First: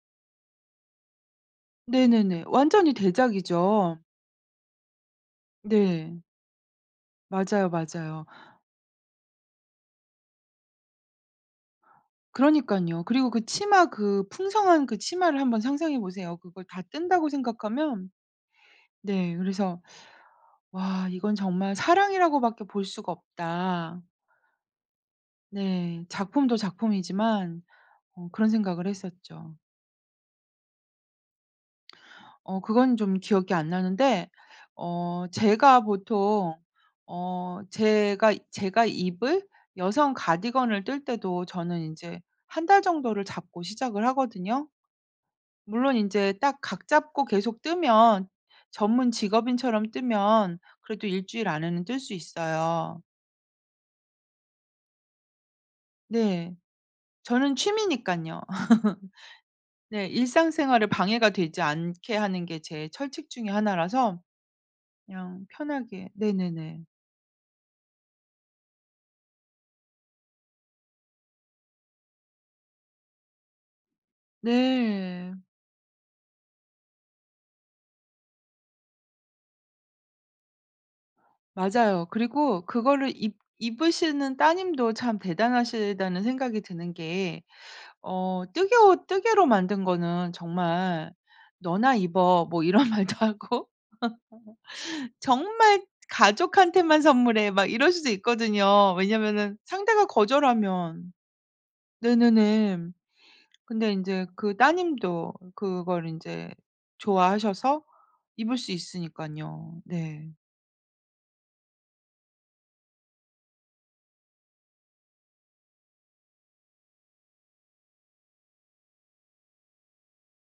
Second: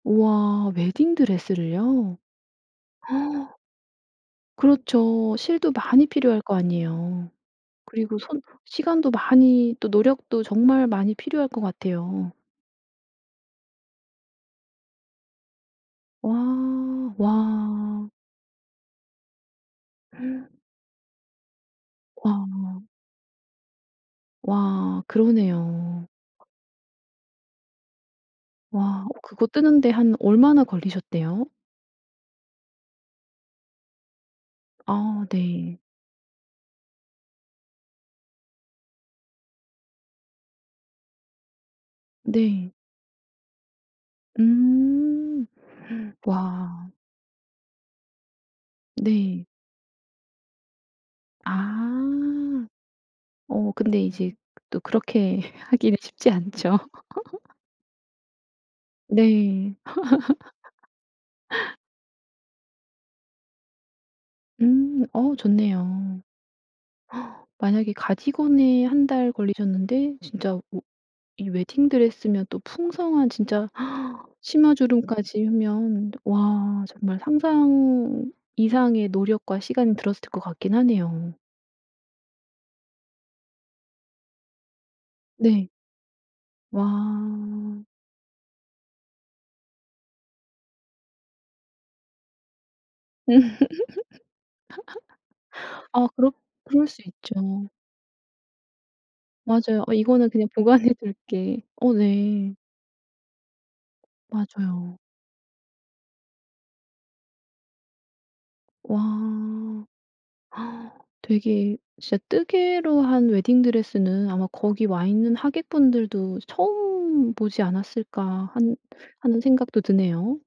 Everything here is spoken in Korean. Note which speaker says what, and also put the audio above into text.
Speaker 1: 우와 웨딩 드레스를요?
Speaker 2: 네네네. 완전히 대작이죠.
Speaker 1: 그렇죠. 실도 많이
Speaker 2: 네.
Speaker 1: 필요할 거 아니에요.
Speaker 2: 맞아요,
Speaker 1: 그리고
Speaker 2: 맞아요.
Speaker 1: 손 시간도 많이 또 노력도 정말 많이 필요할 것 같아요.
Speaker 2: 그러니깐요. 그리고 그 치마 그 풍성한 그 치마를 한번 상상해 보세요,
Speaker 1: 와,
Speaker 2: 그걸 다 뜬다고 생각하면.
Speaker 1: 와.
Speaker 2: 네 그래서 '와 이건 정말 사랑이라고 밖에
Speaker 1: 와.
Speaker 2: 볼 수가 없다.'
Speaker 1: 와
Speaker 2: 네.
Speaker 1: 그러네요.
Speaker 2: 작품도 작품이지만 어 그런 생각을
Speaker 1: 와 그거
Speaker 2: 했었죠.
Speaker 1: 뜨는 데 한 얼마나 걸리셨대요?
Speaker 2: 어 그건 좀 기억이 안 나는데 어
Speaker 1: 아 네.
Speaker 2: 제가 보통 어 제가, 제가 입을 여성 가디건을 뜰 때도 저는 인제 1
Speaker 1: 네.
Speaker 2: 달 정도를 잡고 시작을 하거든요.
Speaker 1: 음.
Speaker 2: 물론 인제 딱 각
Speaker 1: 와.
Speaker 2: 잡고 계속 뜨면 전문
Speaker 1: 네.
Speaker 2: 직업인처럼 뜨면 그래도 1 주일 안에는 뜰 수
Speaker 1: 아.
Speaker 2: 있어요.
Speaker 1: 어 근데 이제 또 그렇게 하기는 쉽지
Speaker 2: 네.
Speaker 1: 않죠.
Speaker 2: 저는 취미니깐요.
Speaker 1: 네.
Speaker 2: 네. 일상생활에 방해가 되지 않게 하는 게 제 철칙 중에 1 라서
Speaker 1: 음. 어
Speaker 2: 그냥 편하게
Speaker 1: 좋네요.
Speaker 2: 네네네.
Speaker 1: 만약에 가디건에 1 달 걸리셨는데 진짜 우 이 웨딩드레스면 또 풍성한 진짜 치마
Speaker 2: 네.
Speaker 1: 주름까지 하면 와 정말 상상 이상의 노력과 시간이 들었을 것 같긴 하네요.
Speaker 2: 맞아요. 그리고 그거를 입 입으시는 따님도 참
Speaker 1: 네.
Speaker 2: 대단하시다는 생각이 드는 게
Speaker 1: 와.
Speaker 2: 어 뜨개옷 뜨개로 만든 거는 정말 "너나 입어." 뭐 이런 말도 하고 정말
Speaker 1: 아 그렇 그럴 수
Speaker 2: "가족한테만 선물해."
Speaker 1: 있죠.
Speaker 2: 막 이럴 수도 있거든요. 왜냐면은
Speaker 1: 맞아요. "어
Speaker 2: 상대가
Speaker 1: 이거는 그냥 보관해
Speaker 2: 거절하면
Speaker 1: 둘게." 어 네.
Speaker 2: 네네네. 근데 인제 그
Speaker 1: 맞아요.
Speaker 2: 따님도 그걸 인제 좋아하셔서 입을 수 있으니깐요.
Speaker 1: 와.
Speaker 2: 네.
Speaker 1: 되게 진짜 뜨개로 한 웨딩드레스는 아마 거기 와있는 하객분들도 처음 보지 않았을까 한 하는 생각도 드네요.